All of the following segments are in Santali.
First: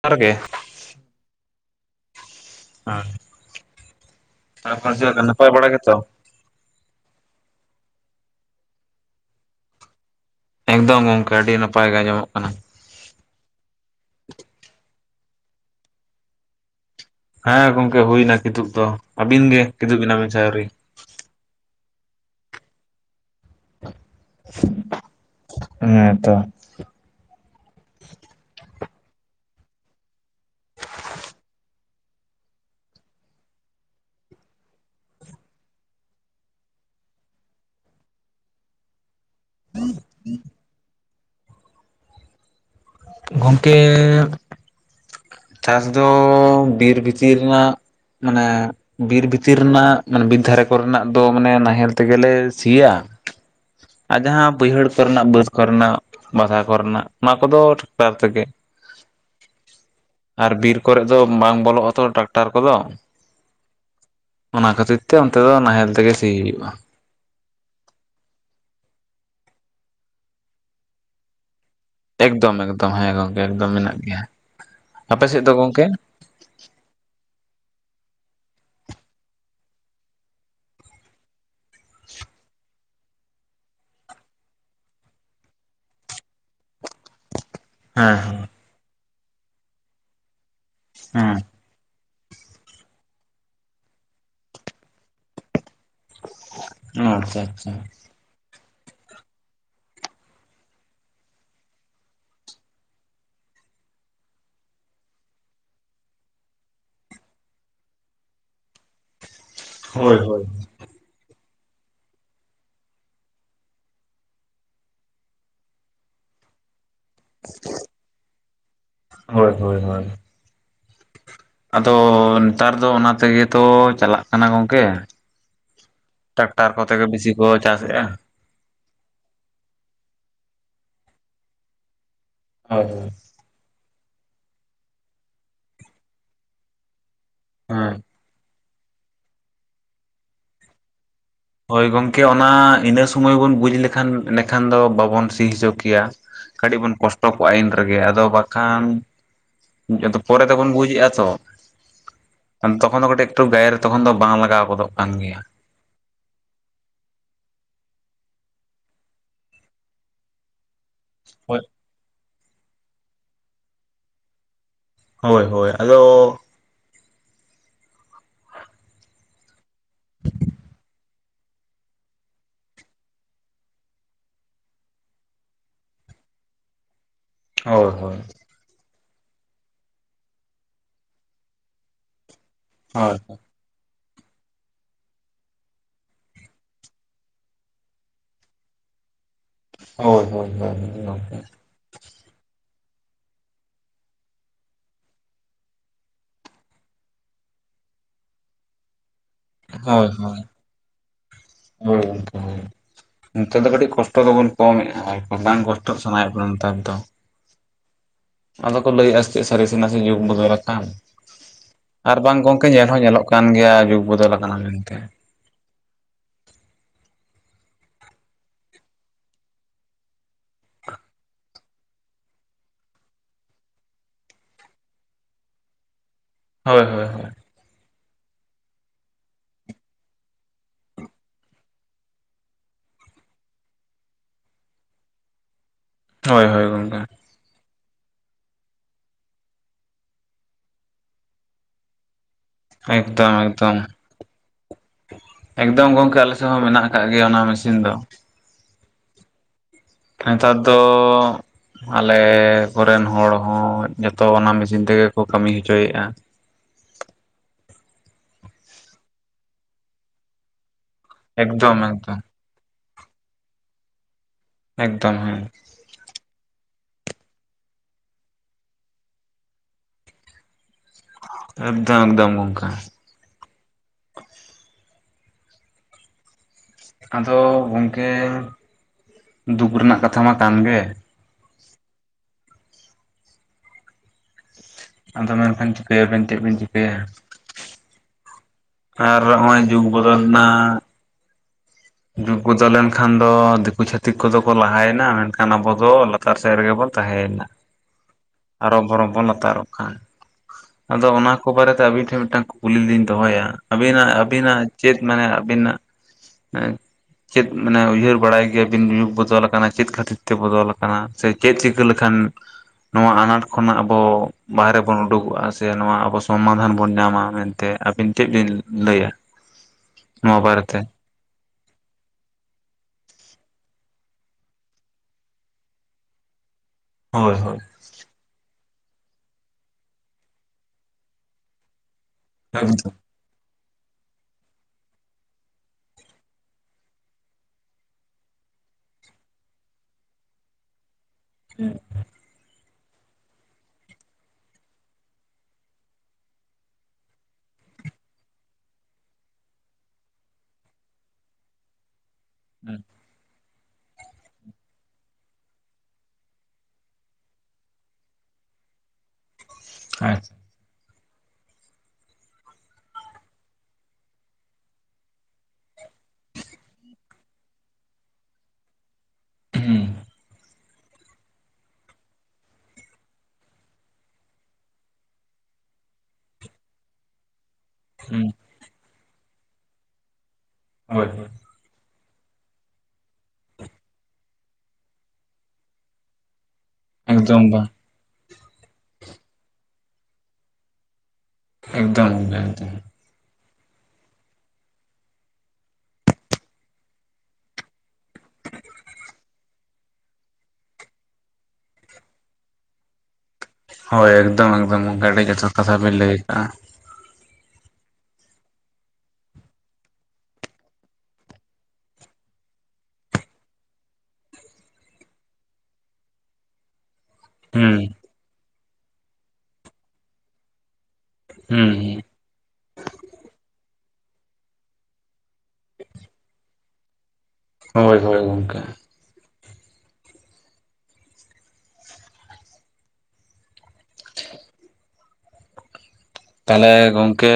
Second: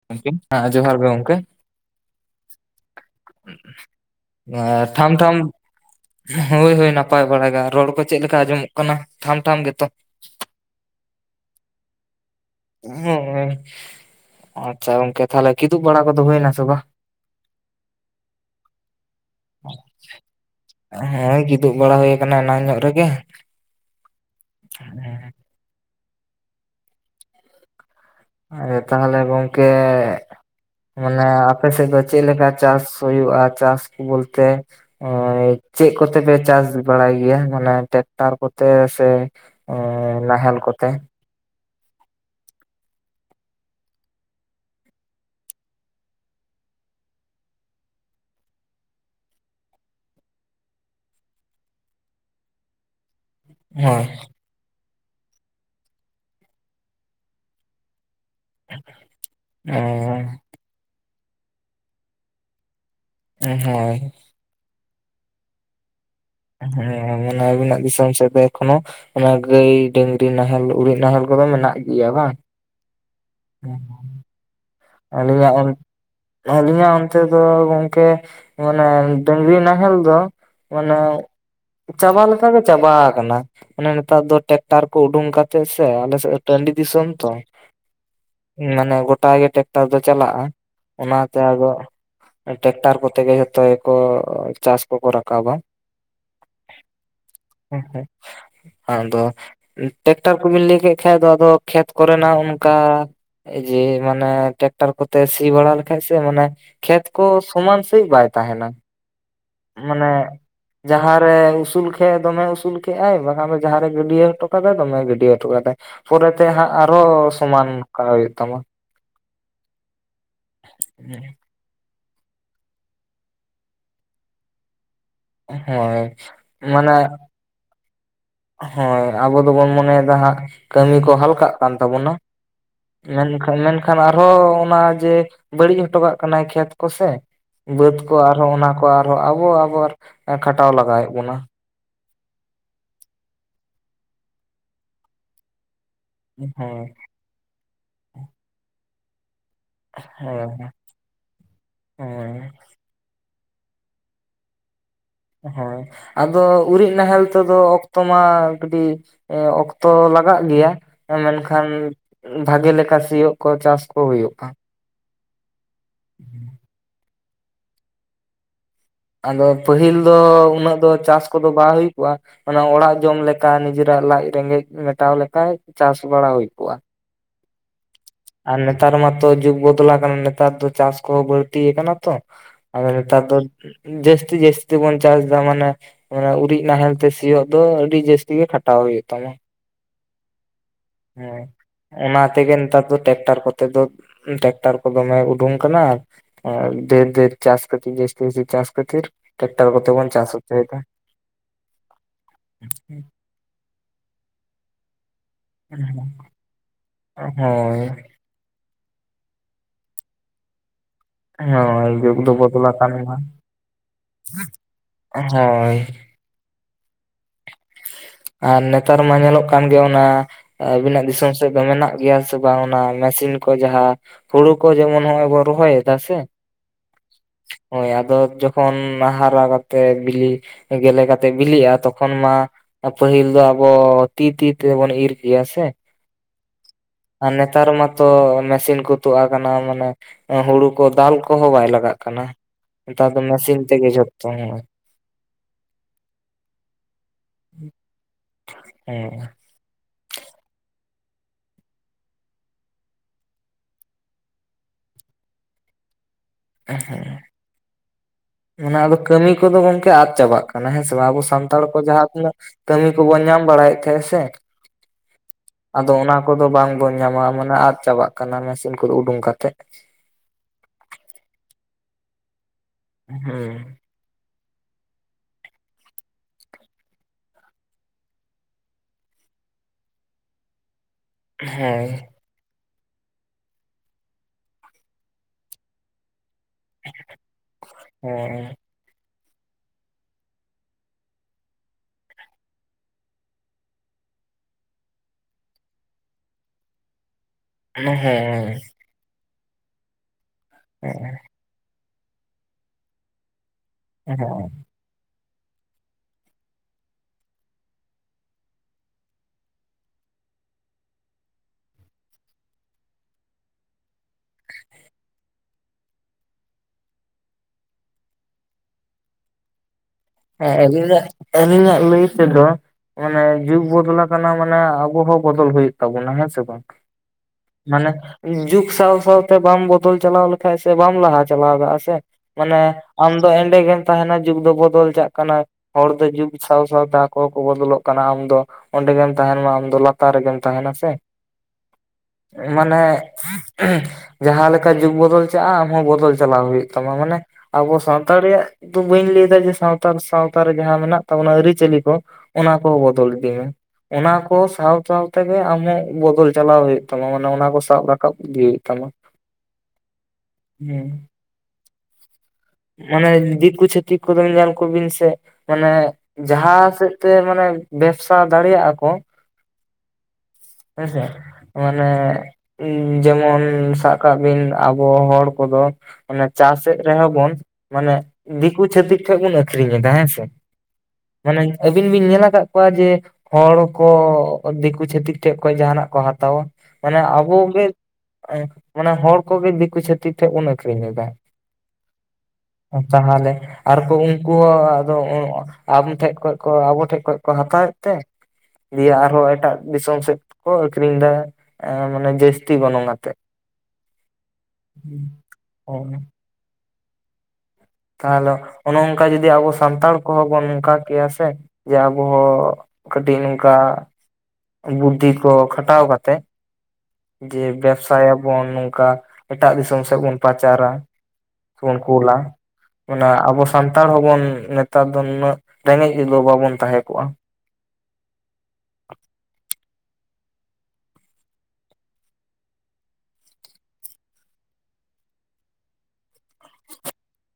ᱡᱚᱦᱟᱨ [inaudible] ᱦᱮᱸ ᱡᱚᱦᱟᱨ ᱜᱚᱝᱠᱮ ᱦᱮᱸ ᱟᱨ ᱴᱷᱟᱢ ᱚᱠᱟᱥᱮᱫ ᱨᱮ ᱴᱷᱟᱢ ᱱᱟᱯᱟᱭ ᱵᱟᱲᱟ ᱜᱮᱛᱳ ᱦᱳᱭ ᱦᱳᱭ ᱱᱟᱯᱟᱭ ᱵᱟᱲᱟᱭ ᱜᱮ ᱨᱚᱲ ᱠᱚ ᱪᱮᱫ ᱞᱮᱠᱟ ᱟᱸᱡᱚᱢᱚᱜ ᱠᱟᱱᱟ ᱴᱷᱟᱢ ᱴᱷᱟᱢ ᱜᱮᱛᱚ ᱮᱠᱫᱚᱢ ᱜᱚᱝᱠᱮ ᱟᱹᱰᱤ ᱱᱟᱯᱟᱭ ᱜᱮ ᱟᱸᱡᱚᱢᱚᱜ ᱠᱟᱱᱟ ᱦᱮᱸ ᱟᱪᱪᱷᱟ ᱜᱚᱝᱠᱮ ᱛᱟᱦᱚᱞᱮ ᱠᱤᱫᱩᱵ ᱵᱟᱲᱟ ᱠᱚᱫᱚ ᱦᱩᱭᱱᱟ ᱥᱮ ᱵᱟᱝ ᱦᱮᱸ ᱜᱚᱝᱠᱮ ᱦᱩᱭᱱᱟ ᱠᱤᱛᱩᱵ ᱫᱚ ᱟᱹᱵᱤᱱ ᱜᱮ ᱠᱤᱫᱩᱵ ᱱᱟᱵᱤᱱ ᱥᱮ ᱟᱹᱣᱨᱤ ᱦᱮᱸ ᱠᱤᱫᱩᱵᱽ ᱵᱟᱲᱟ ᱦᱩᱭ ᱟᱠᱟᱱᱟ ᱮᱱᱟᱝ ᱧᱚᱜ ᱨᱮᱜᱮ ᱦᱮᱸᱛᱳ ᱦᱮᱸ ᱛᱟᱦᱚᱞᱮ ᱜᱚᱝᱠᱮ ᱢᱟᱱᱮ ᱟᱯᱮᱥᱮᱫ ᱫᱚ ᱪᱮᱫ ᱞᱮᱠᱟ ᱪᱟᱥ ᱦᱩᱭᱩᱜᱼᱟ ᱪᱟᱥ ᱵᱚᱞᱛᱮ ᱪᱮᱫ ᱠᱚᱛᱮᱯᱮ ᱪᱟᱥ ᱵᱟᱲᱟᱭ ᱜᱮᱭᱟ ᱢᱟᱱᱮ ᱴᱮᱠᱴᱟᱨ ᱠᱚᱛᱮ ᱥᱮ ᱱᱟᱦᱮᱞ ᱠᱚᱛᱮ ᱜᱚᱝᱠᱮ ᱪᱟᱥ ᱫᱚ ᱵᱤᱨ ᱵᱷᱤᱛᱤᱨ ᱨᱮᱱᱟᱜ ᱢᱟᱱᱮ ᱵᱤᱨ ᱵᱷᱤᱛᱤᱨ ᱨᱮᱱᱟᱜ ᱢᱟᱱᱮ ᱵᱤᱨ ᱫᱷᱟᱨᱮ ᱠᱚᱨᱮᱱᱟᱜ ᱫᱚ ᱢᱟᱱᱮ ᱱᱟᱦᱮᱞ ᱛᱮᱜᱮᱞᱮ ᱥᱤᱭᱟ᱾ ᱦᱳᱭ ᱟᱨ ᱡᱟᱦᱟᱸ ᱵᱟᱹᱭᱦᱟᱹᱲ ᱠᱚᱨᱮᱱᱟᱜ ᱵᱟᱹᱫᱽ ᱠᱚᱨᱮᱱᱟᱜ ᱵᱟᱫᱷᱟ ᱠᱚᱨᱮᱱᱟᱜ ᱚᱱᱟ ᱠᱚᱫᱚ ᱴᱨᱟᱠᱴᱟᱨ ᱛᱮᱜᱮ ᱚᱸᱻ ᱟᱨ ᱵᱤᱨ ᱠᱚᱨᱮᱫ ᱫᱚ ᱵᱟᱝ ᱵᱚᱞᱚᱜ ᱟᱛᱚ ᱴᱟᱠᱴᱟᱨ ᱠᱚᱫᱚ᱾ ᱩᱸ ᱦᱳᱭ᱾ ᱚᱱᱟ ᱠᱷᱟᱹᱛᱤᱨ ᱛᱮ ᱚᱱᱛᱮ ᱫᱚ ᱱᱟᱦᱮᱞ ᱛᱮᱜᱮ ᱥᱤ ᱦᱩᱭᱩᱜᱼᱟ᱾ ᱦᱮᱸ ᱦᱮᱸ ᱢᱟᱱᱮ ᱟᱵᱤᱱᱟᱜ ᱫᱤᱥᱚᱢ ᱥᱮᱫ ᱫᱚ ᱮᱠᱷᱚᱱᱳ ᱚᱱᱟ ᱜᱟᱹᱭ ᱰᱝᱨᱤ ᱱᱟᱦᱮᱞ ᱩᱨᱤᱡ ᱱᱟᱦᱮᱞ ᱠᱚᱫᱚ ᱢᱮᱱᱟᱜ ᱜᱮᱭᱟ ᱵᱟᱝ? ᱮᱠᱫᱚᱢ ᱮᱠᱫᱚᱢ ᱦᱮᱸ ᱜᱚᱢᱠᱮ ᱮᱠᱫᱚᱢ ᱢᱮᱱᱟᱜ ᱜᱮᱭᱟ᱾ ᱟᱯᱮ ᱥᱮᱫ ᱫᱚ ᱟᱞᱤᱧᱟᱜ ᱚᱞ ᱜᱚᱝᱠᱮ? ᱟᱹᱞᱤᱧᱟ ᱚᱱᱛᱮ ᱫᱚ ᱜᱚᱢᱠᱮ ᱢᱟᱱᱮ ᱰᱟᱝᱨᱤ ᱱᱟᱦᱮᱞ ᱫᱚ ᱢᱟᱱᱮ ᱪᱟᱵᱟ ᱞᱮᱠᱟ ᱜᱮ ᱪᱟᱵᱟ ᱟᱠᱟᱱᱟ᱾ ᱟᱱᱮ ᱱᱮᱛᱟᱨ ᱫᱚ ᱴᱨᱮᱠᱴᱟᱨ ᱠᱚ ᱩᱰᱩᱝ ᱠᱟᱛᱮᱜ ᱥᱮ ᱟᱞᱮᱥᱮᱫ ᱫᱚ ᱴᱟᱺᱰᱤ ᱫᱤᱥᱚᱢ ᱛᱚ ᱦᱮᱸ ᱢᱟᱱᱮ ᱜᱚᱴᱟᱜᱮ ᱴᱨᱮᱠᱴᱟᱨ ᱫᱚ ᱪᱟᱞᱟᱜᱼᱟ ᱦᱮᱸ ᱚᱱᱟᱛᱮ ᱟᱫᱚ ᱴᱨᱮᱠᱴᱟᱨ ᱠᱚᱛᱮ ᱜᱮ ᱡᱷᱚᱛᱚ ᱜᱮᱠᱚ ᱪᱟᱥ ᱠᱚᱠᱚ ᱨᱟᱠᱟᱵᱟ᱾ ᱚ ᱟᱪᱪᱷᱟ ᱟᱪᱪᱷᱟ ᱦᱮᱸ ᱥᱮ᱾ ᱟᱫᱚ ᱴᱮᱠᱴᱟᱨ ᱠᱚᱵᱤᱱ ᱞᱟᱹᱭ ᱠᱮᱫ ᱠᱷᱟᱡ ᱫᱚ ᱟᱫᱚ ᱠᱷᱮᱛ ᱠᱚᱨᱮᱱᱟᱜ ᱚᱱᱠᱟ ᱮ ᱡᱮ ᱢᱟᱱᱮ ᱴᱮᱠᱴᱟᱨ ᱠᱚᱛᱮ ᱥᱤ ᱵᱟᱲᱟ ᱞᱮᱠᱷᱟᱡ ᱥᱮ ᱢᱟᱱᱮ ᱠᱷᱮᱛ ᱠᱚ ᱥᱚᱢᱟᱱ ᱥᱟᱹᱦᱤᱡ ᱵᱟᱭ ᱛᱟᱦᱮᱸᱱᱟ᱾ ᱢᱟᱱᱮ ᱦᱳᱭ ᱦᱳᱭ ᱡᱟᱦᱟᱸᱨᱮ ᱩᱥᱩᱞ ᱠᱷᱮᱛ ᱫᱚᱢᱮ ᱩᱥᱩᱞ ᱠᱮᱜ-ᱟᱭ ᱵᱟᱠᱷᱟᱱ ᱫᱚ ᱡᱟᱦᱟᱸᱨᱮ ᱜᱟᱹᱰᱤᱭᱟᱹ ᱦᱚᱴᱩ ᱠᱟᱫᱟᱭ ᱫᱚᱢᱮ ᱜᱟᱹᱰᱤᱭᱟᱹ ᱦᱚᱴᱩ ᱠᱟᱫᱟᱭ᱾ ᱯᱚᱨᱮᱛᱮ ᱦᱟᱸᱜ ᱟᱨᱦᱚ ᱥᱚᱢᱟᱱ ᱠᱟᱜ ᱦᱩᱭᱩᱜ ᱛᱟᱢᱟ᱾ ᱦᱳᱭ ᱦᱳᱭ ᱦᱳᱭ᱾ [unintelligible] ᱟᱫᱚ ᱱᱮᱛᱟᱨ ᱫᱚ ᱚᱱᱟ ᱛᱮᱜᱮ ᱛᱚ ᱪᱟᱞᱟᱜ ᱠᱟᱱᱟ ᱜᱚᱢᱠᱮ ᱦᱳᱭ ᱾ ᱴᱟᱠᱴᱟᱨ ᱠᱚᱛᱮ ᱢᱟᱱᱮ ᱜᱮ ᱵᱮᱥᱤ ᱠᱚ ᱪᱟᱥᱮᱜ-ᱟ᱾ ᱦᱳᱭ ᱟᱵᱚ ᱫᱚᱵᱚᱱ ᱢᱚᱱᱮᱭᱮᱫᱟ ᱦᱟᱸᱜ ᱠᱟᱹᱢᱤ ᱠᱚ ᱦᱟᱞᱠᱟᱜ ᱠᱟᱱ ᱛᱟᱵᱚᱱᱟ᱾ ᱦᱳᱭ ᱦᱳᱭ ᱢᱮᱱᱠᱷᱟᱡ ᱢᱮᱱ ᱠᱷᱟᱱ ᱟᱨᱦᱚᱸ ᱚᱱᱟ ᱡᱮ ᱵᱟᱹᱲᱤᱡ ᱦᱚᱴᱚᱠᱟᱜ ᱠᱟᱱᱟᱭ ᱠᱷᱮᱛ ᱠᱚᱥᱮ ᱦᱮᱸ ᱵᱟᱹᱫᱽ ᱠᱚ᱾ ᱵᱚ ᱟᱨᱦᱚᱸ ᱚᱱᱟ ᱠᱚ ᱟᱨᱦᱚᱸ ᱟᱵᱚ ᱟᱵᱚ ᱠᱷᱟᱴᱟᱣ ᱞᱟᱜᱟᱣᱮᱫ ᱵᱚᱱᱟ᱾ ᱦᱳᱭ ᱜᱚᱢᱠᱮ ᱚᱱᱟ ᱤᱱᱟᱹ ᱥᱩᱢᱚᱭ ᱵᱚᱱ ᱵᱩᱡᱽ ᱞᱮᱠᱷᱟᱱ ᱮᱸᱰᱮ ᱠᱷᱟᱱ ᱫᱚ ᱵᱟᱵᱚᱱ ᱥᱤ ᱦᱚᱪᱚ ᱠᱮᱭᱟ᱾ ᱠᱟᱹᱴᱤᱡ ᱦᱳᱭ ᱵᱚᱱ ᱠᱚᱥᱴᱚ ᱠᱚᱜ-ᱟ ᱤᱱ ᱨᱮᱜᱮ ᱟᱫᱚ ᱵᱟᱠᱷᱟᱱ ᱡᱚᱛᱚ ᱯᱚᱨᱮ ᱦᱳᱭ ᱛᱮᱵᱚᱱ ᱵᱩᱡᱮᱜ-ᱟ ᱛᱚ, ᱦᱳᱭ ᱟᱫᱚ ᱛᱚᱠᱷᱚᱱ ᱫᱚ ᱠᱟᱹᱴᱤᱡ ᱛᱚ ᱜᱟᱭᱮ ᱨᱮ ᱛᱚᱠᱷᱚᱱ ᱫᱚ ᱵᱟᱝ ᱞᱟᱜᱟᱣ ᱜᱚᱫᱚᱜ ᱠᱟᱱ ᱜᱮᱭᱟ᱾ ᱦᱳᱭ ᱟᱫᱚ ᱩᱨᱤᱡ ᱱᱟᱦᱮᱞ ᱛᱮᱫᱚ ᱚᱠᱛᱚ ᱢᱟ ᱠᱟᱹᱴᱤᱡ ᱮ ᱚᱠᱛᱚ ᱞᱟᱜᱟᱜ ᱜᱮᱭᱟ᱾ ᱦᱮᱸ ᱢᱮᱱᱠᱷᱟᱱ ᱵᱷᱟᱜᱮ ᱞᱮᱠᱟ ᱥᱤᱭᱳᱜ ᱠᱚ ᱪᱟᱥ ᱠᱚ ᱦᱳᱭᱳᱜ-ᱟ᱾ ᱦᱳᱭ ᱦᱳᱭ ᱟᱫᱚ ᱟᱫᱚ ᱯᱟᱹᱦᱤᱞ ᱫᱚ ᱩᱱᱟᱹᱜ ᱫᱚ ᱪᱟᱥ ᱠᱚᱫᱚ ᱵᱟᱝ ᱦᱩᱭ ᱠᱚᱜ-ᱟ᱾ ᱚᱱᱟ ᱚᱲᱟᱜ ᱡᱚᱢ ᱞᱮᱠᱟ ᱱᱤᱡᱮᱨᱟᱜ ᱞᱟᱡ ᱨᱮᱸᱜᱮᱡ ᱢᱮᱴᱟᱣ ᱞᱮᱠᱟᱭ ᱪᱟᱥ ᱵᱟᱲᱟ ᱦᱩᱭ ᱠᱚᱜ-ᱟ᱾ ᱦᱳᱭ ᱦᱳᱭ᱾ ᱟᱨ ᱱᱮᱛᱟᱨ ᱢᱟᱛᱚ ᱡᱩᱜᱽ ᱵᱚᱫᱚᱞ ᱟᱠᱟᱱᱟ ᱱᱮᱛᱟᱨ ᱫᱚ ᱪᱟᱥ ᱠᱚ ᱵᱟᱹᱲᱛᱤ ᱟᱠᱟᱱᱟ ᱛᱚ᱾ ᱟᱫᱚ ᱦᱳᱭ ᱱᱮᱛᱟᱨ ᱫᱚ ᱡᱟᱹᱥᱛᱤ ᱡᱟᱹᱥᱛᱤ ᱵᱚᱱ ᱪᱟᱥᱫᱟ ᱢᱟᱱᱮ ᱢᱟᱱᱮ ᱩᱨᱤᱡ ᱱᱟᱦᱮᱞ ᱛᱮ ᱥᱤᱭᱳᱜ ᱫᱚ ᱟᱹᱰᱤ ᱡᱟᱹᱥᱛᱤ ᱜᱮ ᱠᱷᱟᱴᱟᱣ ᱦᱳᱭᱳᱜ ᱛᱟᱢᱟ᱾ ᱦᱳᱭ ᱦᱳᱭ ᱦᱳᱭ᱾ ᱦᱮᱸ ᱚᱱᱟ ᱛᱮᱜᱮ ᱱᱮᱛᱟᱨ ᱫᱚ ᱴᱮᱠᱴᱟᱨ ᱠᱚᱛᱮ ᱫᱚ ᱴᱮᱠᱴᱟᱨ ᱠᱚ ᱫᱚᱢᱮ ᱩᱰᱩᱝ ᱠᱟᱱᱟ ᱟᱨ ᱰᱷᱮᱨ ᱰᱷᱮᱨ ᱪᱟᱥ ᱠᱷᱟᱹᱛᱤᱨ ᱡᱟᱹᱥᱛᱤ ᱡᱟᱹᱥᱛᱤ ᱪᱟᱥ ᱠᱷᱟᱹᱛᱤᱨ ᱴᱮᱠᱴᱟᱨ ᱠᱚᱛᱮ ᱦᱳᱭ ᱵᱚᱱ ᱪᱟᱥ ᱦᱚᱪᱚᱭᱮᱫᱟ ᱦᱳᱭ ᱜᱚᱝᱠᱮ ᱦᱳᱭ ᱱᱮᱛᱟᱨ ᱫᱚ ᱠᱟᱹᱴᱤᱡ ᱠᱚᱥᱴᱚ ᱫᱚᱵᱚᱱ ᱠᱚᱢᱮᱫ-ᱟ ᱟᱨ ᱵᱟᱝ ᱠᱚᱥᱴᱚᱜ ᱥᱟᱱᱟᱭᱮᱫ ᱵᱚᱱᱟ ᱱᱮᱛᱟᱨ ᱫᱚ ᱦᱳᱭ ᱟᱫᱚ ᱠᱚ ᱞᱟᱹᱭᱮᱫ-ᱟ ᱪᱮᱫ ᱥᱟᱹᱨᱤ ᱥᱮ ᱱᱟᱥᱮ ᱡᱩᱜᱽ ᱵᱚᱫᱚᱞ ᱟᱠᱟᱱ ᱦᱳᱭ ᱟᱨ ᱡᱩᱜᱽ ᱫᱚ ᱵᱟᱝ ᱵᱚᱫᱚᱞ ᱜᱚᱝᱠᱮ ᱧᱮᱞ ᱟᱠᱟᱱ ᱦᱚᱸ ᱜᱮᱭᱟ ᱧᱮᱞᱚᱜ ᱠᱟᱱ ᱜᱮᱭᱟ ᱡᱩᱜᱽ ᱵᱚᱫᱚᱞ ᱟᱠᱟᱱᱟ ᱢᱮᱱᱛᱮ᱾ ᱦᱳᱭ ᱟᱨ ᱱᱮᱛᱟᱨ ᱢᱟ ᱧᱮᱞᱚᱜ ᱠᱟᱱ ᱜᱮᱭᱟ ᱚᱱᱟ ᱟᱹᱵᱤᱱᱟᱜ ᱫᱤᱥᱚᱢ ᱥᱮᱫ ᱫᱚ ᱢᱮᱱᱟᱜ ᱜᱮᱭᱟ ᱥᱮ ᱵᱟᱝ ᱚᱱᱟ ᱢᱮᱥᱤᱱ ᱠᱚ ᱡᱟᱦᱟᱸ? ᱦᱩᱲᱩ ᱠᱚ ᱡᱮᱢᱚᱱ ᱦᱚᱸᱜᱚᱭ ᱵᱚᱱ ᱨᱚᱦᱚᱭ ᱮᱫᱟ ᱥᱮ ᱦᱳᱭ ᱦᱳᱭ ᱦᱳᱭ ᱦᱳᱭ ᱟᱫᱚ ᱡᱚᱠᱷᱚᱱ ᱦᱟᱨᱟ ᱠᱟᱛᱮ ᱵᱤᱞᱤ ᱜᱮᱞᱮ ᱠᱟᱛᱮᱜ ᱵᱤᱞᱤᱜ-ᱟ ᱛᱚᱠᱷᱚᱱ ᱢᱟ ᱯᱟᱹᱦᱤᱞ ᱫᱚ ᱟᱵᱚ ᱛᱤ ᱛᱤ ᱛᱮᱵᱚᱱ ᱤᱨ ᱜᱮᱭᱟ ᱥᱮ? ᱦᱳᱭ ᱦᱳᱭ ᱜᱚᱝᱠᱮ ᱟᱨ ᱱᱮᱛᱟᱨ ᱢᱟᱛᱚ ᱢᱮᱥᱤᱱ ᱠᱚ ᱛᱩᱫ ᱟᱠᱟᱱᱟ ᱢᱟᱱᱮ ᱦᱩᱲᱩ ᱠᱚ ᱫᱟᱞ ᱠᱚᱦᱚᱸ ᱵᱟᱭ ᱞᱟᱜᱟᱜ ᱠᱟᱱᱟ ᱱᱮᱛᱟᱨ ᱫᱚ ᱮᱠᱫᱚᱢ ᱢᱮᱥᱤᱱ ᱮᱠᱫᱚᱢ ᱛᱮᱜᱮ ᱡᱚᱛᱚ ᱦᱟᱜ ᱮᱠᱫᱚᱢ ᱜᱚᱝᱠᱮ ᱟᱞᱮ ᱥᱮᱫ ᱦᱚᱸ ᱢᱮᱱᱟᱜ ᱟᱠᱟᱜ ᱜᱮᱭᱟ ᱚᱱᱟ ᱢᱮᱥᱤᱱ ᱫᱚ ᱦᱮᱸ ᱱᱮᱛᱟᱨ ᱫᱚ ᱟᱞᱮ ᱠᱚᱨᱮᱱ ᱦᱚᱲ ᱦᱚᱸ ᱡᱚᱛᱚ ᱚᱱᱟ ᱢᱮᱥᱤᱱ ᱛᱮᱜᱮ ᱠᱚ ᱠᱟᱹᱢᱤ ᱦᱚᱪᱚᱭᱮᱫᱼᱟ᱾ ᱚᱱᱟ ᱟᱫᱚ ᱠᱟᱹᱢᱤ ᱠᱚᱫᱚ ᱜᱚᱝᱠᱮ ᱟᱫ ᱪᱟᱵᱟᱜ ᱠᱟᱱᱟ ᱦᱮᱸ ᱥᱮ ᱵᱟᱝ ᱟᱵᱚ ᱥᱟᱱᱛᱟᱲ ᱮᱠᱫᱚᱢ ᱠᱚ ᱡᱟᱦᱟᱸ ᱮᱠᱫᱚᱢ ᱛᱤᱱᱟᱹᱜ ᱠᱟᱹᱢᱤ ᱠᱚᱵᱚᱱ ᱧᱟᱢ ᱵᱟᱲᱟᱭᱮᱫ ᱛᱟᱦᱮᱸᱜᱸ ᱥᱮ ᱮᱠᱫᱚᱢ ᱦᱮᱸ ᱟᱫᱚ ᱚᱱᱟ ᱠᱚᱫᱚ ᱵᱟᱝᱵᱚᱱ ᱧᱟᱢᱟ ᱢᱟᱱᱮ ᱟᱫ ᱪᱟᱵᱟᱜ ᱠᱟᱱᱟ ᱢᱮᱥᱤᱱ ᱠᱚ ᱩᱰᱩᱝ ᱠᱟᱛᱮᱜ᱾ ᱮᱠᱫᱚᱢ ᱮᱠᱫᱚᱢ ᱜᱚᱝᱠᱮ ᱦᱩᱸ ᱟᱫᱚ ᱜᱚᱝᱠᱮ ᱫᱩᱠ ᱨᱮᱱᱟᱜ ᱠᱟᱛᱷᱟ ᱢᱟ ᱠᱟᱱ ᱜᱮ ᱦᱮᱸ ᱟᱫᱚ ᱢᱮᱱᱠᱷᱟᱱ ᱪᱤᱠᱟᱹᱭᱟᱵᱮᱱ ᱪᱮᱫ ᱵᱮᱱ ᱪᱤᱠᱟᱹᱭᱟ ᱦᱮ ᱟᱨ ᱦᱚᱜᱚᱭ ᱡᱩᱜᱽ ᱵᱚᱫᱚᱞ ᱱᱟ ᱡᱩᱜ ᱵᱚᱫᱚᱞ ᱞᱮᱱᱠᱷᱟᱱ ᱫᱚ ᱫᱤᱠᱩ ᱪᱷᱷᱟᱛᱤᱠ ᱠᱚᱫᱚ ᱠᱚ ᱞᱟᱦᱟᱭᱮᱱᱟ ᱢᱮᱱᱠᱷᱟᱱ ᱟᱵᱚ ᱫᱚ ᱞᱟᱛ ᱛᱟᱨ ᱥᱮᱫ ᱨᱮᱜᱮ ᱵᱚᱱ ᱛᱟᱦᱮᱸᱭᱮᱱᱟ ᱦᱮᱸ ᱨᱚᱵᱚ ᱨᱚᱵᱷᱚ ᱵᱚᱱ ᱞᱟᱛᱟᱨᱚᱜ ᱠᱟᱱ ᱟᱫᱚ ᱚᱱᱟ ᱠᱚ ᱵᱟᱨᱮᱛᱮ ᱟᱵᱤᱱ ᱴᱷᱮᱱ ᱢᱤᱫᱴᱟᱝ ᱠᱩᱠᱞᱤ ᱞᱤᱧ ᱫᱚᱦᱚᱭᱟ ᱟᱹᱵᱤᱱᱟᱜ ᱦᱮᱸ ᱟᱹᱵᱤᱱᱟᱜ ᱪᱮᱫ ᱢᱟᱱᱮ ᱟᱹᱵᱤᱱᱟᱜ ᱮ ᱪᱮᱫ ᱢᱟᱱᱮ ᱩᱭᱦᱟᱹᱨ ᱵᱟᱲᱟᱭ ᱜᱮᱭᱟ ᱵᱤᱱ ᱡᱩᱜᱽ ᱵᱚᱫᱚᱞ ᱟᱠᱟᱱᱟ ᱪᱮᱫ ᱠᱷᱟᱹᱛᱤᱨ ᱛᱮ ᱵᱚᱫᱚᱞ ᱟᱠᱟᱱᱟ ᱥᱮ ᱪᱮᱫ ᱪᱤᱠᱟᱹ ᱞᱮᱠᱷᱟᱱ ᱱᱚᱣᱟ ᱟᱱᱟᱴ ᱠᱷᱚᱱᱟᱜ ᱟᱵᱚ ᱵᱟᱦᱨᱮ ᱵᱚᱱ ᱩᱰᱩᱠᱚᱜᱼᱟ ᱥᱮ ᱱᱚᱣᱟ ᱟᱵᱚ ᱥᱚᱢᱟᱫᱷᱟᱱ ᱵᱚᱱ ᱧᱟᱢᱟ ᱢᱮᱱᱛᱮ ᱛᱮ ᱟᱹᱵᱤᱱ ᱪᱮᱫ ᱵᱤᱱ ᱞᱟᱹᱭᱟ? ᱱᱚᱣᱟ ᱮ ᱵᱟᱨᱮᱛᱮ? ᱟᱹᱞᱤᱧᱟᱜ ᱟᱹᱞᱤᱧᱟᱜ ᱞᱟᱹᱭ ᱛᱮᱫᱚ ᱢᱟᱱᱮ ᱡᱩᱜᱽ ᱵᱚᱫᱞᱟ ᱟᱠᱟᱱᱟ ᱢᱟᱱᱮ ᱟᱵᱚ ᱦᱚᱸ ᱵᱚᱫᱚᱞ ᱦᱩᱭᱩᱜ ᱛᱟᱵᱚᱱᱟ ᱦᱮᱸ ᱥᱮ ᱵᱟᱝ? ᱦᱳᱭ ᱦᱳᱭ ᱢᱟᱱᱮ ᱡᱩᱜᱽ ᱥᱟᱶ ᱥᱟᱶᱛᱮ ᱵᱟᱢ ᱵᱚᱫᱚᱞ ᱪᱟᱞᱟᱣ ᱞᱮᱠᱷᱟᱱᱡ ᱥᱮ ᱵᱟᱢ ᱞᱟᱦᱟ ᱪᱟᱞᱟᱣ ᱫᱟᱲᱮᱜᱼᱟᱥᱮ? ᱢᱟᱱᱮ ᱮᱠᱫᱚᱢ ᱟᱢ ᱫᱚ ᱮᱸᱰᱮᱜᱮᱢ ᱛᱟᱦᱮᱱᱟ ᱡᱩᱜᱽ ᱫᱚ ᱵᱚᱫᱚᱞ ᱪᱟᱜ ᱠᱟᱱᱟ ᱦᱚᱲ ᱫᱚ ᱡᱩᱜᱽ ᱥᱟᱶ ᱥᱟᱶ ᱡᱟᱦᱟᱸ ᱠᱚᱦᱚᱸ ᱠᱚ ᱵᱚᱫᱚᱞᱚᱜ ᱠᱟᱱᱟ ᱟᱢᱫᱚ ᱚᱸᱰᱮ ᱜᱮᱢ ᱛᱟᱦᱮᱱ ᱢᱟ ᱟᱢ ᱫᱚ ᱞᱟᱛᱟᱨ ᱨᱮᱜᱮᱢ ᱛᱟᱦᱮᱱᱟ ᱥᱮ ᱢᱟᱱᱮ ᱡᱟᱦᱟᱸ ᱞᱮᱠᱟ ᱡᱩᱜᱽ ᱵᱚᱫᱚᱞ ᱪᱟᱜᱼᱟ ᱟᱢ ᱦᱚᱸ ᱵᱚᱫᱚᱞ ᱪᱟᱞᱟᱣ ᱦᱩᱭᱩᱜ ᱛᱟᱢᱟ ᱢᱟᱱᱮ ᱟᱵᱚ ᱥᱟᱱᱛᱟᱲ ᱨᱮᱭᱟᱜ ᱫᱚ ᱵᱟᱹᱧ ᱞᱟᱹᱭᱫᱟ ᱡᱮ ᱥᱟ ᱥᱟᱱᱛᱟᱲ ᱥᱟᱶᱛᱟ ᱨᱮ ᱡᱟᱦᱟᱸ ᱢᱮᱱᱟᱜ ᱛᱟᱵᱚᱱᱟ ᱟᱹᱨᱤᱪᱟᱹᱞᱤ ᱠᱚ ᱚᱱᱟ ᱠᱚᱸ ᱵᱚᱫᱚᱞ ᱤᱫᱤ ᱢᱮ᱾ ᱚᱱᱟ ᱠᱚ ᱥᱟᱶ ᱥᱟᱶ ᱛᱮᱜᱮ ᱟᱢᱟᱜ ᱵᱚᱫᱚᱞ ᱪᱟᱞᱟᱣ ᱦᱩᱭᱩᱜ ᱛᱟᱢᱟ ᱢᱟᱱᱮ ᱚᱱᱟᱠᱩ ᱥᱟᱵ ᱨᱟᱠᱟᱵ ᱤᱫᱤᱭ ᱛᱟᱢ᱾ [unintelligible] ᱦᱩᱸ᱾ ᱢᱟᱱᱮ ᱫᱤᱠᱩ ᱪᱷᱟᱹᱛᱤᱠ ᱠᱚᱫᱚ ᱧᱮᱞ ᱠᱚᱵᱤᱱ ᱥᱮ ᱢᱟᱱᱮ ᱡᱟᱦᱟᱸ ᱥᱮᱫ ᱛᱮ ᱢᱟᱱᱮ ᱵᱮᱵᱥᱟ ᱫᱟᱲᱮᱭᱟᱜᱼᱟ ᱠᱚ ᱦᱩᱸ ᱦᱮᱸᱥᱮ ᱢᱟᱱᱮ ᱡᱮᱢᱚᱱ ᱥᱟᱵ ᱠᱟᱜ ᱵᱤᱱ ᱟᱵᱚ ᱦᱚᱲ ᱠᱚᱫᱚ ᱚᱱᱟ ᱪᱟᱥᱮᱫ ᱨᱮᱦᱚᱸ ᱵᱚᱱ ᱢᱟᱱᱮ ᱦᱩᱸ ᱫᱤᱠᱩ ᱪᱷᱟᱹᱛᱤᱠ ᱴᱷᱮᱱ ᱵᱚᱱ ᱟᱹᱷᱨᱤᱧ ᱮᱫᱟ ᱦᱮᱸᱥᱮ ᱦᱳᱭ ᱦᱳᱭ ᱢᱟᱱᱮ ᱟᱹᱵᱤᱱ ᱵᱤᱱ ᱧᱮᱞ ᱟᱠᱟᱫ ᱠᱚᱣᱟ ᱡᱮ ᱦᱚᱲ ᱠᱚ ᱫᱤᱠᱩ ᱪᱷᱟᱹᱛᱤᱠ ᱴᱷᱮᱡ ᱠᱷᱚᱱ ᱡᱟᱦᱱᱟᱜ ᱠᱚ ᱦᱟᱛᱟᱣᱟ? ᱢᱟᱱᱮ ᱟᱵᱚ ᱮᱠᱫᱚᱢ ᱜᱮ ᱵᱟᱝ ᱢᱟᱱᱮ ᱦᱚᱲ ᱠᱚᱜᱮ ᱫᱤᱠᱩ ᱪᱷᱟᱛᱤᱠ ᱴᱷᱮᱱ ᱵᱚᱱ ᱟᱹᱠᱷᱨᱤᱧ ᱮᱫᱟ᱾ ᱮᱠᱫᱚᱢ ᱮᱠᱫᱚᱢ᱾ ᱛᱟᱦᱚᱞᱮ᱾ ᱟᱨᱠᱚ ᱩᱱᱠᱩ ᱦᱚᱸ ᱟᱫᱚ ᱟᱢ ᱴᱷᱮᱱ ᱠᱷᱚᱱ ᱠᱚ ᱟᱵᱚ ᱴᱷᱮᱱ ᱠᱷᱚᱱ ᱠᱚ ᱦᱟᱛᱟᱣᱮᱫ ᱛᱮ ᱫᱤᱭᱮ ᱟᱨᱦᱚᱸ ᱮᱴᱟᱜ ᱫᱤᱥᱚᱢ ᱥᱮᱫ ᱠᱚ ᱟᱹᱷᱨᱤᱧ ᱮᱫᱟ᱾ ᱢᱟᱱᱮ ᱡᱟᱹᱥᱛᱤ ᱜᱚᱱᱚᱝ ᱟᱛᱮ᱾ ᱦᱳᱭ ᱮᱠᱫᱚᱢ ᱮᱠᱫᱚᱢ ᱟᱹᱰᱤ ᱡᱚᱛᱚ ᱚ ᱠᱟᱛᱷᱟ ᱵᱮᱱ ᱞᱟᱹᱭ ᱟᱠᱟᱫᱼᱟ᱾ ᱛᱟᱦᱚᱞᱮ ᱚᱱᱮ ᱚᱱᱠᱟ ᱡᱩᱫᱤ ᱟᱵᱚ ᱥᱟᱱᱛᱟᱲ ᱠᱚᱦᱚᱸ ᱵᱚᱱ ᱱᱚᱝᱠᱟ ᱠᱮᱭᱟ ᱥᱮ ᱡᱮ ᱟᱵᱚ ᱦᱚᱸ ᱠᱟᱹᱴᱤᱡ ᱱᱚᱝᱠᱟ ᱵᱩᱫᱽᱫᱷᱤ ᱠᱚ ᱠᱷᱟᱴᱟᱣ ᱠᱟᱛᱮᱜ ᱡᱮ ᱦᱩᱸ ᱵᱮᱵᱥᱟᱭᱟᱵᱚᱱ ᱱᱚᱝᱠᱟ ᱮᱴᱟᱜ ᱫᱤᱥᱚᱢ ᱥᱮᱫ ᱵᱚᱱ ᱯᱟᱪᱟᱨᱟ᱾ ᱥᱮ ᱦᱩᱸ ᱵᱚᱱ ᱠᱩᱞᱟ ᱚᱱᱟ ᱟᱵᱚ ᱥᱟᱱᱛᱟᱲ ᱦᱚᱵᱚᱱ ᱱᱮᱛᱟᱨ ᱫᱚ ᱱᱩᱱᱟᱹᱜ ᱨᱮᱸᱜᱮᱡ ᱫᱚ ᱵᱟᱵᱚᱱ ᱛᱟᱦᱮᱸ ᱠᱚᱜᱼᱟ᱾ ᱦᱳᱭ ᱦᱳᱭ ᱜᱚᱢᱠᱮ᱾ [inaudible] ᱛᱟᱦᱚᱞᱮ ᱜᱚᱝᱠᱮ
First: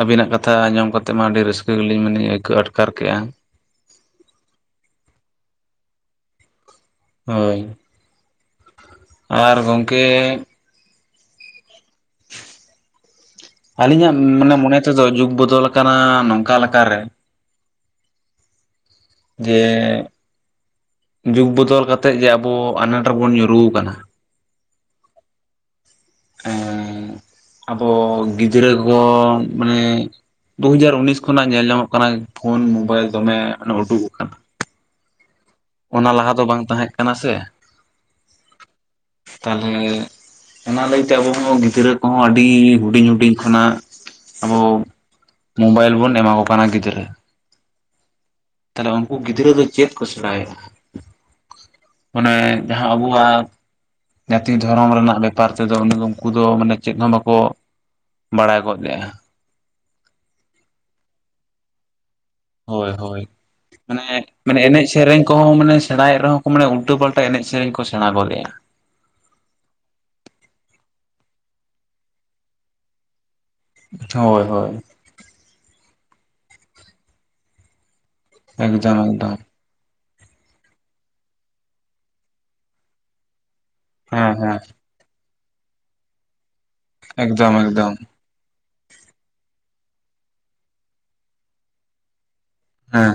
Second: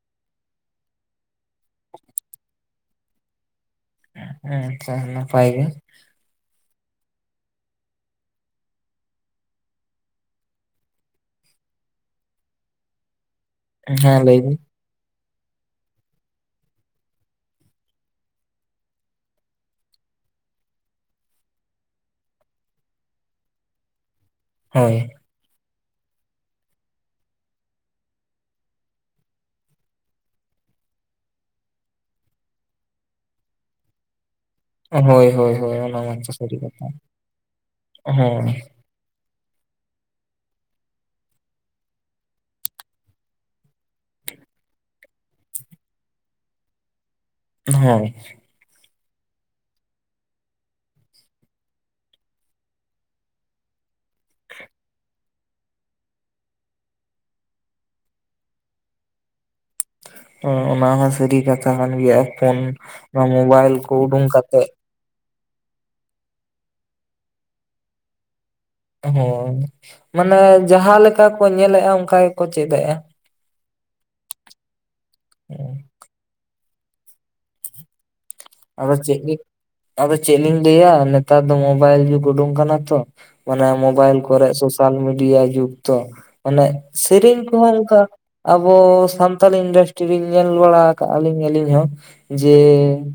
ᱟᱹᱵᱤᱱᱟᱜ ᱠᱟᱛᱷᱟ ᱟᱸᱚᱢ ᱠᱟᱛᱮᱫ ᱢᱟ ᱟᱹᱰᱤ ᱨᱟᱹᱥᱠᱟᱹ ᱜᱮᱞᱤᱧ ᱢᱟᱱᱮ ᱟᱹᱭᱠᱟᱹᱣ ᱟᱴᱠᱟᱨ ᱠᱮᱜᱼᱟ᱾ ᱦᱮᱸ ᱟᱪᱪᱷᱟ ᱱᱟᱯᱟᱭ ᱜᱮ᱾ ᱦᱳᱭ᱾ ᱟᱨ ᱜᱚᱝᱠᱮ ᱟᱹᱞᱤᱧᱟᱜ ᱦᱮᱸ ᱞᱟᱹᱭ ᱢᱟᱱᱮ ᱵᱤᱱ ᱢᱚᱱᱮ ᱛᱮᱫᱚ ᱡᱩᱜᱽ ᱵᱚᱫᱚᱞ ᱟᱠᱟᱱᱟ ᱱᱚᱝᱠᱟ ᱞᱮᱠᱟᱨᱮ ᱡᱮ ᱡᱩᱜᱽ ᱵᱚᱫᱚᱞ ᱠᱟᱛᱮᱫ ᱡᱮ ᱟᱵᱚ ᱟᱱᱟᱴ ᱨᱮᱵᱚᱱ ᱧᱩᱨᱩᱣ ᱟᱠᱟᱱᱟ᱾ ᱦᱳᱭ᱾ ᱮᱸ ᱟᱵᱚ ᱜᱤᱫᱽᱨᱟᱹ ᱠᱚ ᱢᱟᱱᱮ ᱫᱩ ᱦᱟᱡᱟᱨ ᱩᱱᱤᱥ ᱠᱷᱚᱱᱟᱜ ᱧᱮᱞ ᱧᱟᱢᱚᱜ ᱠᱟᱱᱟ ᱯᱷᱳᱱ ᱢᱳᱵᱟᱭᱤᱞ ᱫᱚᱢᱮ ᱩᱰᱩᱠᱚᱜ ᱟᱠᱟᱱᱟ᱾ ᱦᱳᱭ ᱦᱳᱭ ᱦᱳ ᱚᱱᱟ ᱢᱟᱧᱪᱚ ᱞᱟᱦᱟ ᱫᱚ ᱥᱟᱹᱨᱤ ᱵᱟᱝ ᱠᱟᱛᱷᱟ ᱛᱟᱦᱮᱸ ᱠᱟᱱᱟ ᱦᱮᱸ᱾ ᱛᱟᱦᱞᱮ ᱚᱱᱟ ᱞᱟᱹᱭᱛᱮ ᱟᱵᱚ ᱦᱚᱸᱵᱚ ᱜᱤᱫᱽᱨᱟᱹ ᱠᱚᱦᱚᱸ ᱟᱹᱰᱤ ᱦᱩᱰᱤᱧ ᱦᱩᱰᱤᱧ ᱠᱷᱚᱱᱟᱜ ᱟᱵᱚ ᱢᱳᱵᱟᱭᱤᱞ ᱵᱚᱱ ᱮᱢᱟ ᱠᱚ ᱠᱟᱱᱟ ᱜᱤᱫᱽᱨᱟᱹ᱾ ᱦᱚᱭ ᱛᱟᱦᱞᱮ ᱩᱱᱠᱩ ᱜᱤᱫᱽᱨᱟᱹ ᱫᱚ ᱪᱮᱫ ᱠᱚ ᱥᱮᱬᱟᱭᱮᱜ-ᱟ ᱢᱟᱱᱮ ᱡᱟᱦᱟᱸ ᱟᱵᱚᱣᱟᱜ ᱡᱟᱛᱤ ᱫᱷᱚᱨᱚᱢ ᱨᱮᱱᱟᱜ ᱵᱮᱯᱟᱨ ᱛᱮᱫᱚ ᱫᱚ ᱩᱱᱤ ᱫᱚ ᱩᱱᱠᱩ ᱫᱚ ᱢᱟᱱᱮ ᱪᱮᱫ ᱦᱚᱸ ᱵᱟᱠᱚ ᱵᱟᱲᱟᱭ ᱜᱚᱫ ᱞᱮᱜᱼᱟᱸ ᱦᱩᱸ ᱚᱱᱟ ᱦᱚᱸ ᱥᱟᱹᱨᱤ ᱠᱟᱛᱷᱟ ᱠᱟᱱ ᱜᱮᱭᱟ ᱯᱷᱳᱱ ᱦᱳᱭ ᱚᱱᱟ ᱦᱳᱭ ᱢᱳᱵᱟᱭᱤᱞ ᱠᱚ ᱩᱰᱩᱝ ᱢᱟᱱᱮ ᱢᱟᱱᱮ ᱠᱟᱛᱮᱜ ᱮᱱᱮᱡ ᱥᱮᱨᱮᱧ ᱠᱚᱦᱚᱸ ᱢᱟᱱᱮ ᱥᱮᱬᱟᱭᱮᱫ ᱨᱮᱦᱚᱸ ᱠᱚ ᱢᱟᱱᱮ ᱩᱞᱴᱟᱹ ᱯᱟᱞᱴᱟ ᱮᱱᱮᱡ ᱥᱮᱨᱮᱧ ᱠᱚ ᱥᱮᱬᱟ ᱜᱚᱫᱮᱜᱼᱟ᱾ ᱦᱚᱸ ᱢᱟᱱᱮ ᱡᱟᱦᱟᱸ ᱞᱮᱠᱟ ᱠᱚ ᱧᱮᱞᱮᱜᱼᱟ ᱚᱱᱠᱟ ᱜᱮᱠᱚ ᱪᱮᱫᱮᱜᱼᱟ᱾ ᱦᱳᱭ ᱦᱳᱭ᱾ ᱦᱩᱸ ᱟᱫᱚ ᱮᱠᱫᱚᱢ ᱪᱮᱫ ᱵᱤ ᱮᱠᱫᱚᱢ ᱟᱫᱚ ᱪᱮᱫ ᱞᱤᱧ ᱞᱟᱹᱭᱟ ᱱᱮᱛᱟᱨ ᱫᱚ ᱢᱳᱚᱵᱟᱭᱤᱞ ᱡᱩᱜᱽ ᱩᱰᱩᱝ ᱠᱟᱱᱟ ᱛᱚ ᱢᱟᱱᱮ ᱢᱳ ᱢᱳᱵᱟᱭᱤᱞ ᱦᱮᱸ ᱠᱚᱨᱮᱜ ᱦᱮᱸ ᱥᱳᱥᱟᱞ ᱢᱤᱰᱤᱭᱟ ᱡᱩᱜᱽ ᱛᱚ ᱚᱱᱮ ᱥᱮᱨᱮᱧ ᱮᱠᱫᱚᱢ ᱠᱚᱦᱚᱸ ᱮᱠᱫᱚᱢ ᱚᱱᱠᱟ ᱟᱵᱚ ᱥᱟᱱᱛᱟᱞᱤ ᱤᱱᱰᱟᱥᱴᱨᱤᱧ ᱧᱮᱞ ᱵᱟᱲᱟ ᱟᱠᱟᱜᱼᱟ ᱞᱤᱧ ᱟᱹᱞᱤᱧ ᱦᱚᱸ ᱡᱮ ᱦᱮᱸ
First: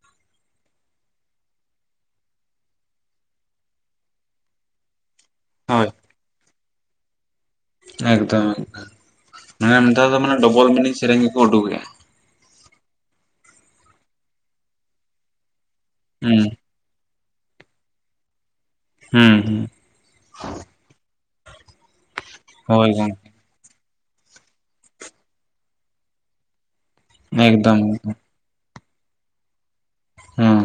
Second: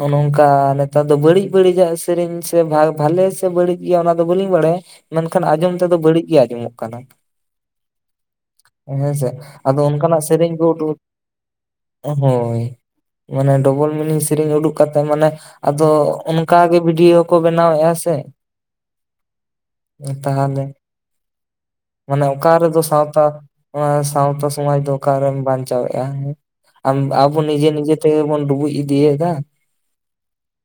ᱚᱱᱮ ᱱᱚᱝᱠᱟ ᱱᱮᱛᱟᱨ ᱫᱚ ᱵᱟᱹᱲᱤᱡ ᱵᱟᱹᱲᱤᱡᱟᱜ ᱥᱮᱨᱮᱧ ᱥᱮ ᱵᱷᱟᱭ ᱵᱷᱟᱞᱮ ᱥᱮ ᱵᱟᱹᱲᱤᱡ ᱜᱮᱭᱟ ᱚᱱᱟ ᱫᱚ ᱵᱟᱹᱞᱤᱧ ᱵᱟᱲᱟᱭ᱾ ᱢᱮᱱᱠᱷᱟᱱ ᱟᱸᱡᱚᱢ ᱦᱳᱭ ᱛᱮᱫᱚ ᱵᱟᱹᱲᱤᱡ ᱜᱮ ᱟᱸᱡᱚᱢᱚᱜ ᱠᱟᱱᱟ᱾ ᱮᱠᱫᱚᱢ ᱮᱠᱫᱚᱢ ᱦᱮᱸᱥᱮ ᱢᱟᱱᱮ ᱟᱫᱚ ᱱᱮᱛᱟᱨ ᱫᱚ ᱢᱟᱱᱮ ᱰᱚᱵᱚᱞ ᱢᱤᱱᱤᱝ ᱥᱮᱨᱮᱧ ᱜᱮᱠᱚ ᱩᱰᱩᱠᱮᱜᱼᱟ᱾ ᱮᱦᱳᱭ ᱢᱟᱱᱮ ᱰᱚᱵᱚᱞ ᱢᱤᱱᱤᱝ ᱥᱮᱨᱮᱧ ᱩᱰᱩᱜ ᱠᱟᱛᱮ ᱢᱟᱱᱮ ᱟᱫᱚ ᱦᱩᱸ ᱚᱱᱠᱟᱜ ᱜᱮ ᱵᱷᱤᱰᱤᱭᱳ ᱠᱚ ᱵᱮᱱᱟᱣᱮᱜᱼᱟ ᱥᱮ᱾ ᱦᱩᱸ ᱦᱩᱸ᱾ ᱛᱟᱦᱚᱞᱮ ᱢᱟᱱᱮ ᱚᱠᱟ ᱨᱮᱫᱚ ᱦᱳᱭ ᱥᱟᱶᱛᱟ ᱜᱚᱝᱠᱮ ᱱᱚᱣᱟ ᱥᱟᱶᱛᱟ ᱥᱚᱢᱟᱡ ᱫᱚ ᱚᱠᱟᱨᱮᱢ ᱵᱟᱧᱪᱟᱣᱮᱜᱼᱟ ᱦᱩᱸ ᱟᱵ ᱟᱵᱚ ᱱᱤᱡᱮ ᱮᱠᱫᱚᱢ ᱱᱤᱡᱮ ᱮᱠᱫᱚᱢ ᱛᱮᱜᱮ ᱵᱚᱱ ᱰᱩᱵᱩᱡ ᱤᱫᱤᱭᱮᱫᱟ᱾ ᱦᱩᱸ᱾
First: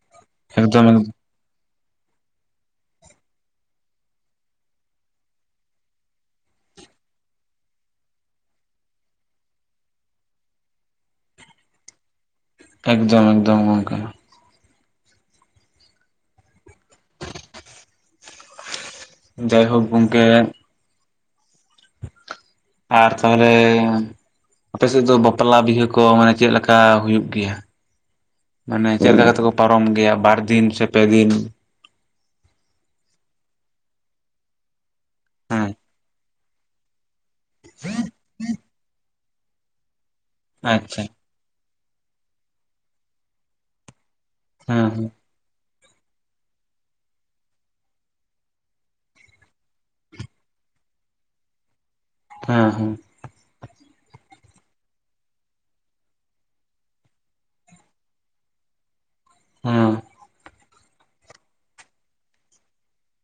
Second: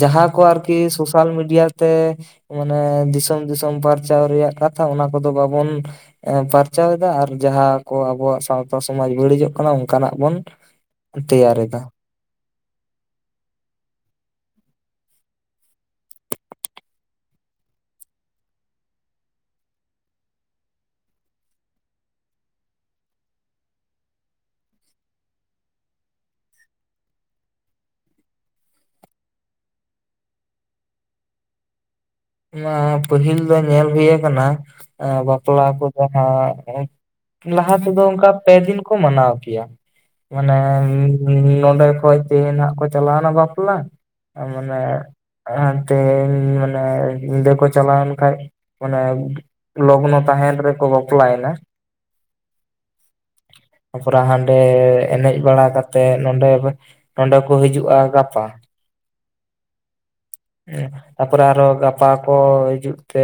ᱡᱟᱦᱟᱸ ᱠᱚ ᱟᱨᱠᱤ ᱮᱠᱫᱚᱢ ᱥᱳᱥᱟᱞ ᱢᱤᱰᱤᱭᱟ ᱛᱮ ᱢᱟᱱᱮ ᱫᱤᱥᱚᱢ ᱫᱤᱥᱚᱢ ᱯᱟᱨᱪᱟᱣ ᱨᱮᱭᱟᱜ ᱠᱟᱛᱷᱟ ᱚᱱᱟ ᱠᱚᱫᱚ ᱵᱟᱵᱚᱱ ᱯᱟᱨᱪᱟᱣᱮᱫᱟ ᱟᱨ ᱡᱟᱦᱟᱸ ᱠᱚ ᱟᱵᱚᱣᱟᱜ ᱥᱟᱶᱛᱟ ᱥᱚᱢᱟᱡᱽ ᱵᱟᱹᱲᱤᱡᱚᱜ ᱠᱟᱱᱟ ᱚᱱᱠᱟᱱᱟᱜ ᱵᱚᱱ ᱛᱮᱭᱟᱨᱮᱫᱟ᱾ ᱮᱠᱫᱚᱢ ᱮᱠᱫᱚᱢ ᱜᱚᱝᱠᱮ᱾ ᱡᱟᱭᱦᱳᱠ ᱜᱚᱝᱠᱮ ᱟᱨ ᱛᱟᱦᱚᱞᱮ ᱟᱯᱮᱥᱮᱫ ᱫᱚ ᱵᱟᱯᱞᱟ ᱵᱤᱦᱟᱹ ᱠᱚ ᱢᱟᱱᱮ ᱪᱮᱫ ᱞᱮᱠᱟ ᱦᱩᱭᱩᱜ ᱜᱮᱭᱟ ᱢᱟᱱᱮ ᱪᱮᱫ ᱞᱮᱠᱟ ᱠᱟᱛᱮ ᱠᱚ ᱯᱟᱨᱚᱢ ᱜᱮᱭᱟ ᱵᱟᱨ ᱫᱤᱱ ᱥᱮ ᱯᱮ ᱫᱤᱱ ᱮᱭᱟ ᱯᱟᱹᱦᱤᱞ ᱫᱚ ᱧᱮᱞ ᱦᱩᱭ ᱟᱠᱟᱱᱟ ᱟᱸ ᱵᱟᱯᱞᱟ ᱦᱮᱸ ᱠᱚᱫᱚ ᱱᱟᱦᱼᱟᱜ [unintelligible] ᱞᱟᱦᱟ ᱛᱮᱫᱚ ᱚᱱᱠᱟ ᱯᱮᱫᱤᱱ ᱠᱚ ᱢᱟᱱᱟᱣ ᱠᱮᱭᱟ ᱢᱟᱱᱮ ᱟᱪᱪᱷᱟ [unintelligible] ᱱᱚᱰᱮ ᱠᱷᱚᱡ ᱛᱮᱦᱮᱧ ᱱᱟᱼᱦᱟᱜ ᱠᱚ ᱪᱟᱞᱟᱣ ᱱᱟ ᱵᱟᱯᱞᱟ ᱟᱨ ᱢᱟᱱᱮ ᱦᱮᱸ ᱮ ᱛᱮᱦᱮᱧ ᱢᱟᱱᱮ ᱧᱤᱫᱟᱹ ᱠᱚ ᱪᱟᱞᱟᱣᱮᱱ ᱠᱷᱟᱡ ᱢᱟᱱᱮ ᱞᱚᱜᱱᱚ ᱛᱟᱦᱮᱭᱮᱱ ᱨᱮᱠᱚ ᱵᱟᱯᱞᱟ ᱭᱮᱱᱟ ᱦᱮᱸ ᱦᱩᱸ ᱛᱟᱯᱚᱨᱮ ᱦᱟᱰᱮ ᱮᱱᱮᱡ ᱵᱟᱲᱟ ᱠᱟᱛᱮᱜ ᱱᱚᱰᱮ ᱜᱮ ᱱᱚᱰᱮ ᱠᱚ ᱦᱤᱡᱩᱜᱼᱟ ᱜᱟᱯᱟ ᱦᱩᱸ ᱦᱩ ᱛᱟᱯᱚᱨᱮ ᱟᱨᱚ ᱜᱟᱯᱟ ᱠᱚ ᱦᱤᱡᱩᱜ ᱛᱮ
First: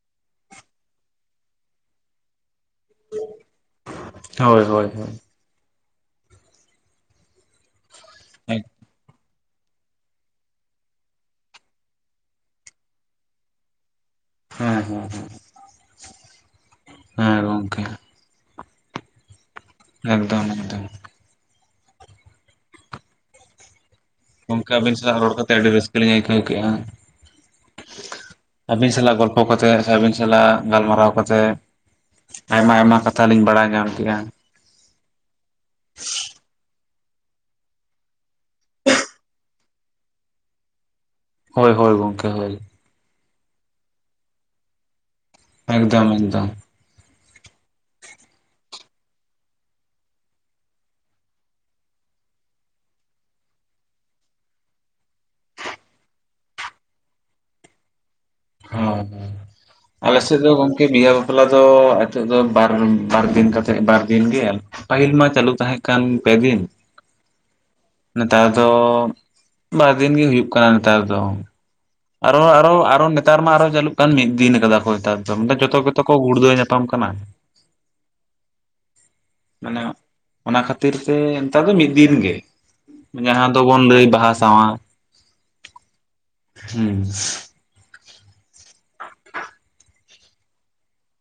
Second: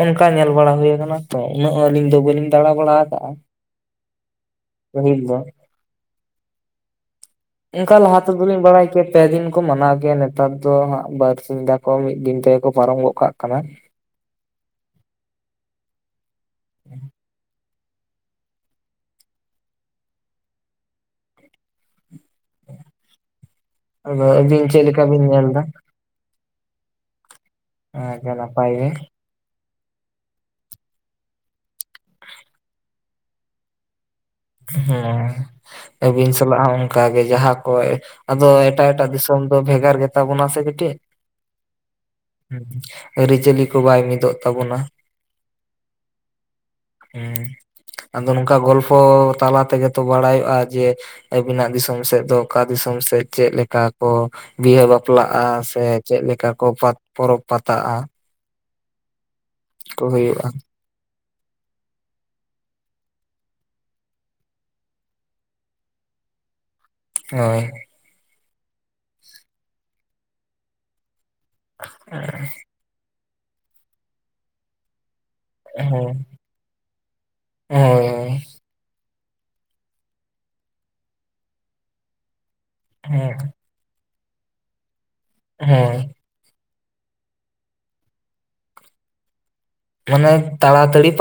ᱚᱱᱠᱟ ᱧᱮᱞ ᱵᱟᱲᱟ ᱦᱩᱭ ᱟᱠᱟᱱᱟ ᱛᱚ ᱩᱱᱟᱹᱜ ᱟᱹᱞᱤᱧ ᱫᱚ ᱵᱟᱹᱞᱤᱧ ᱫᱟᱬᱟ ᱵᱟᱲᱟ ᱟᱠᱟᱜᱼᱟ ᱾ ᱦᱳᱭ ᱾ ᱯᱟᱦᱤᱞ ᱫᱚ ᱚᱱᱠᱟ ᱞᱟᱦᱟ ᱛᱮᱫᱚᱞᱤᱧ ᱦᱮᱸ ᱵᱟᱲᱟᱭ ᱠᱮᱭᱟ ᱯᱮ ᱫᱤᱱ ᱠᱚ ᱢᱟᱱᱟᱣ ᱜᱮᱭᱟ ᱱᱮᱛᱟᱨ ᱫᱚ ᱦᱟᱜ ᱵᱟᱨ ᱥᱤᱧᱫᱟᱠᱚ ᱢᱤᱫ ᱫᱤᱱ ᱛᱮᱜᱮ ᱠᱚ ᱯᱟᱨᱚᱢ ᱜᱚᱜ ᱠᱟᱜ ᱠᱟᱱᱟ ᱾ ᱦᱮᱸ ᱦᱮᱸ ᱦᱮᱸ ᱾ ᱦᱮ ᱜᱚᱝᱠᱮ ᱾ ᱮᱠᱫᱚᱢ ᱮᱠᱫᱚᱢ ᱾ ᱟᱫᱚ ᱟᱹᱵᱤᱱ ᱜᱚᱝᱠᱮ ᱪᱮᱫ ᱟᱵᱤᱱ ᱞᱮᱠᱟ ᱥᱟᱞᱟᱜ ᱵᱤᱱ ᱨᱚᱲ ᱧᱮᱞ ᱠᱟᱛᱮ ᱮᱫᱟ ᱟᱹᱰᱤ ᱨᱟᱹᱥᱠᱟᱹ ᱞᱤᱧ ᱟᱹᱭᱠᱟᱹᱣ ᱠᱮᱜᱼᱟ ᱟᱪᱪᱷᱟ ᱱᱟᱯᱟᱭ ᱜᱮ ᱟᱹᱵᱤᱱ ᱥᱟᱞᱟᱜ ᱜᱚᱞ ᱯᱷᱚ ᱠᱟᱛᱮ ᱥᱮ ᱟᱵᱤᱱ ᱥᱟᱞᱟᱜ ᱜᱟᱞᱢᱟᱨᱟᱣ ᱠᱟᱛᱮ ᱟᱭᱢᱟ ᱟᱭᱢᱟ ᱠᱟᱛᱷᱟ ᱞᱤᱧ ᱵᱟᱲᱟᱭ ᱧᱟᱢᱠᱮᱜᱼᱟ ᱾ ᱦᱩ ᱟᱹᱵᱤᱱ ᱥᱟᱞᱟᱜ ᱦᱚ ᱚᱱᱠᱟᱜ ᱜᱮ ᱡᱟᱦᱟ ᱠᱚᱡ ᱟᱫᱚ ᱮᱴᱟᱜ ᱮᱴᱟᱜ ᱫᱤᱥᱚᱢ ᱫᱚ ᱵᱷᱮᱜᱟᱨ ᱜᱮᱛᱟ ᱵᱚᱱᱟ ᱥᱮ ᱠᱟᱴᱤᱡ ᱾ ᱦᱳᱭ ᱦᱳᱭ ᱜᱚᱝᱠᱮ ᱦᱳᱭ ᱟᱨᱤ ᱪᱟᱞᱤ ᱠᱚ ᱵᱟᱭ ᱢᱤᱫᱚᱜ ᱛᱟᱵᱚᱱᱟ ᱾ ᱮᱠᱫᱚᱢ ᱮᱠᱫᱚᱢ ᱾ ᱦᱩ ᱟᱫᱚ ᱱᱚᱝᱠᱟ ᱜᱚᱞᱯᱷᱚ ᱛᱟᱞᱟ ᱛᱮᱜᱮ ᱛᱚ ᱵᱟᱲᱟᱭᱚᱜᱼᱟ ᱡᱮ ᱾ ᱟᱵᱤᱱᱟᱜ ᱫᱤᱥᱚᱢ ᱥᱮᱫ ᱫᱚ ᱚᱠᱟ ᱫᱤᱥᱚᱢ ᱥᱮᱫ ᱪᱮᱫ ᱞᱮᱠᱟ ᱠᱚ ᱵᱤᱦᱟᱹ ᱵᱟᱯᱞᱟᱜᱼᱟ ᱥᱮ ᱪᱮᱫᱞᱮᱠᱟ ᱠᱚ ᱯᱟᱛ ᱯᱚᱨᱚᱵᱽ ᱯᱟᱛᱟᱜᱼᱟ ᱾ ᱦᱳ ᱟᱞᱮ ᱥᱮ ᱦᱩᱭᱩᱜᱼᱟ ᱫᱚ ᱜᱚᱝ ᱠᱤ ᱵᱤᱦᱟᱹ ᱵᱟᱯᱞᱟ ᱫᱚ ᱮᱛᱚᱜ ᱫᱚ ᱵᱟᱨ ᱵᱟᱨ ᱫᱤᱱ ᱠᱟᱛᱮ ᱵᱟᱨ ᱫᱤᱱ ᱜᱮ ᱯᱟᱦᱤᱞ ᱢᱟ ᱪᱟᱞᱩ ᱛᱟᱦᱮ ᱠᱟᱱ ᱯᱮ ᱫᱤᱱ ᱾ ᱦᱳᱭ ᱾ ᱱᱮᱛᱟᱨ ᱫᱚ ᱵᱟᱨᱫᱤᱱ ᱜᱮ ᱦᱩᱭᱩᱜ ᱠᱟᱱᱟ ᱱᱮᱛᱟᱨ ᱫᱚ ᱾ ᱟᱨᱚ ᱟᱨᱚ ᱟᱨᱚ ᱱᱮᱛᱟᱨ ᱢᱟ ᱟᱨᱚ ᱪᱟᱞᱩᱜ ᱠᱟᱱ ᱢᱤᱫ ᱫᱤᱱ ᱠᱟᱫᱟᱠᱚ ᱱᱮᱛᱟᱨ ᱡᱚᱛᱚ ᱜᱮᱛᱚ ᱠᱚ ᱜᱩᱲᱫᱟᱹᱣ ᱧᱟᱯᱟᱢ ᱠᱟᱱᱟ ᱾ ᱦᱮᱸ ᱾ ᱢᱟᱱᱮ ᱚᱱᱟ ᱠᱷᱟᱹᱛᱤᱨ ᱛᱮ ᱱᱮᱛᱟᱨ ᱫᱚ ᱢᱤᱫ ᱫᱤᱱ ᱜᱮ ᱦᱳᱭ ᱡᱟᱦᱟ ᱫᱚ ᱵᱚᱱ ᱞᱟᱭ ᱵᱟᱦᱟ ᱥᱟᱣᱟᱨ ᱦᱮᱸ ᱾ ᱦᱩᱸ ᱾ ᱢᱟᱱᱮ ᱛᱟᱲᱟ ᱛᱟᱲᱤ ᱯᱟ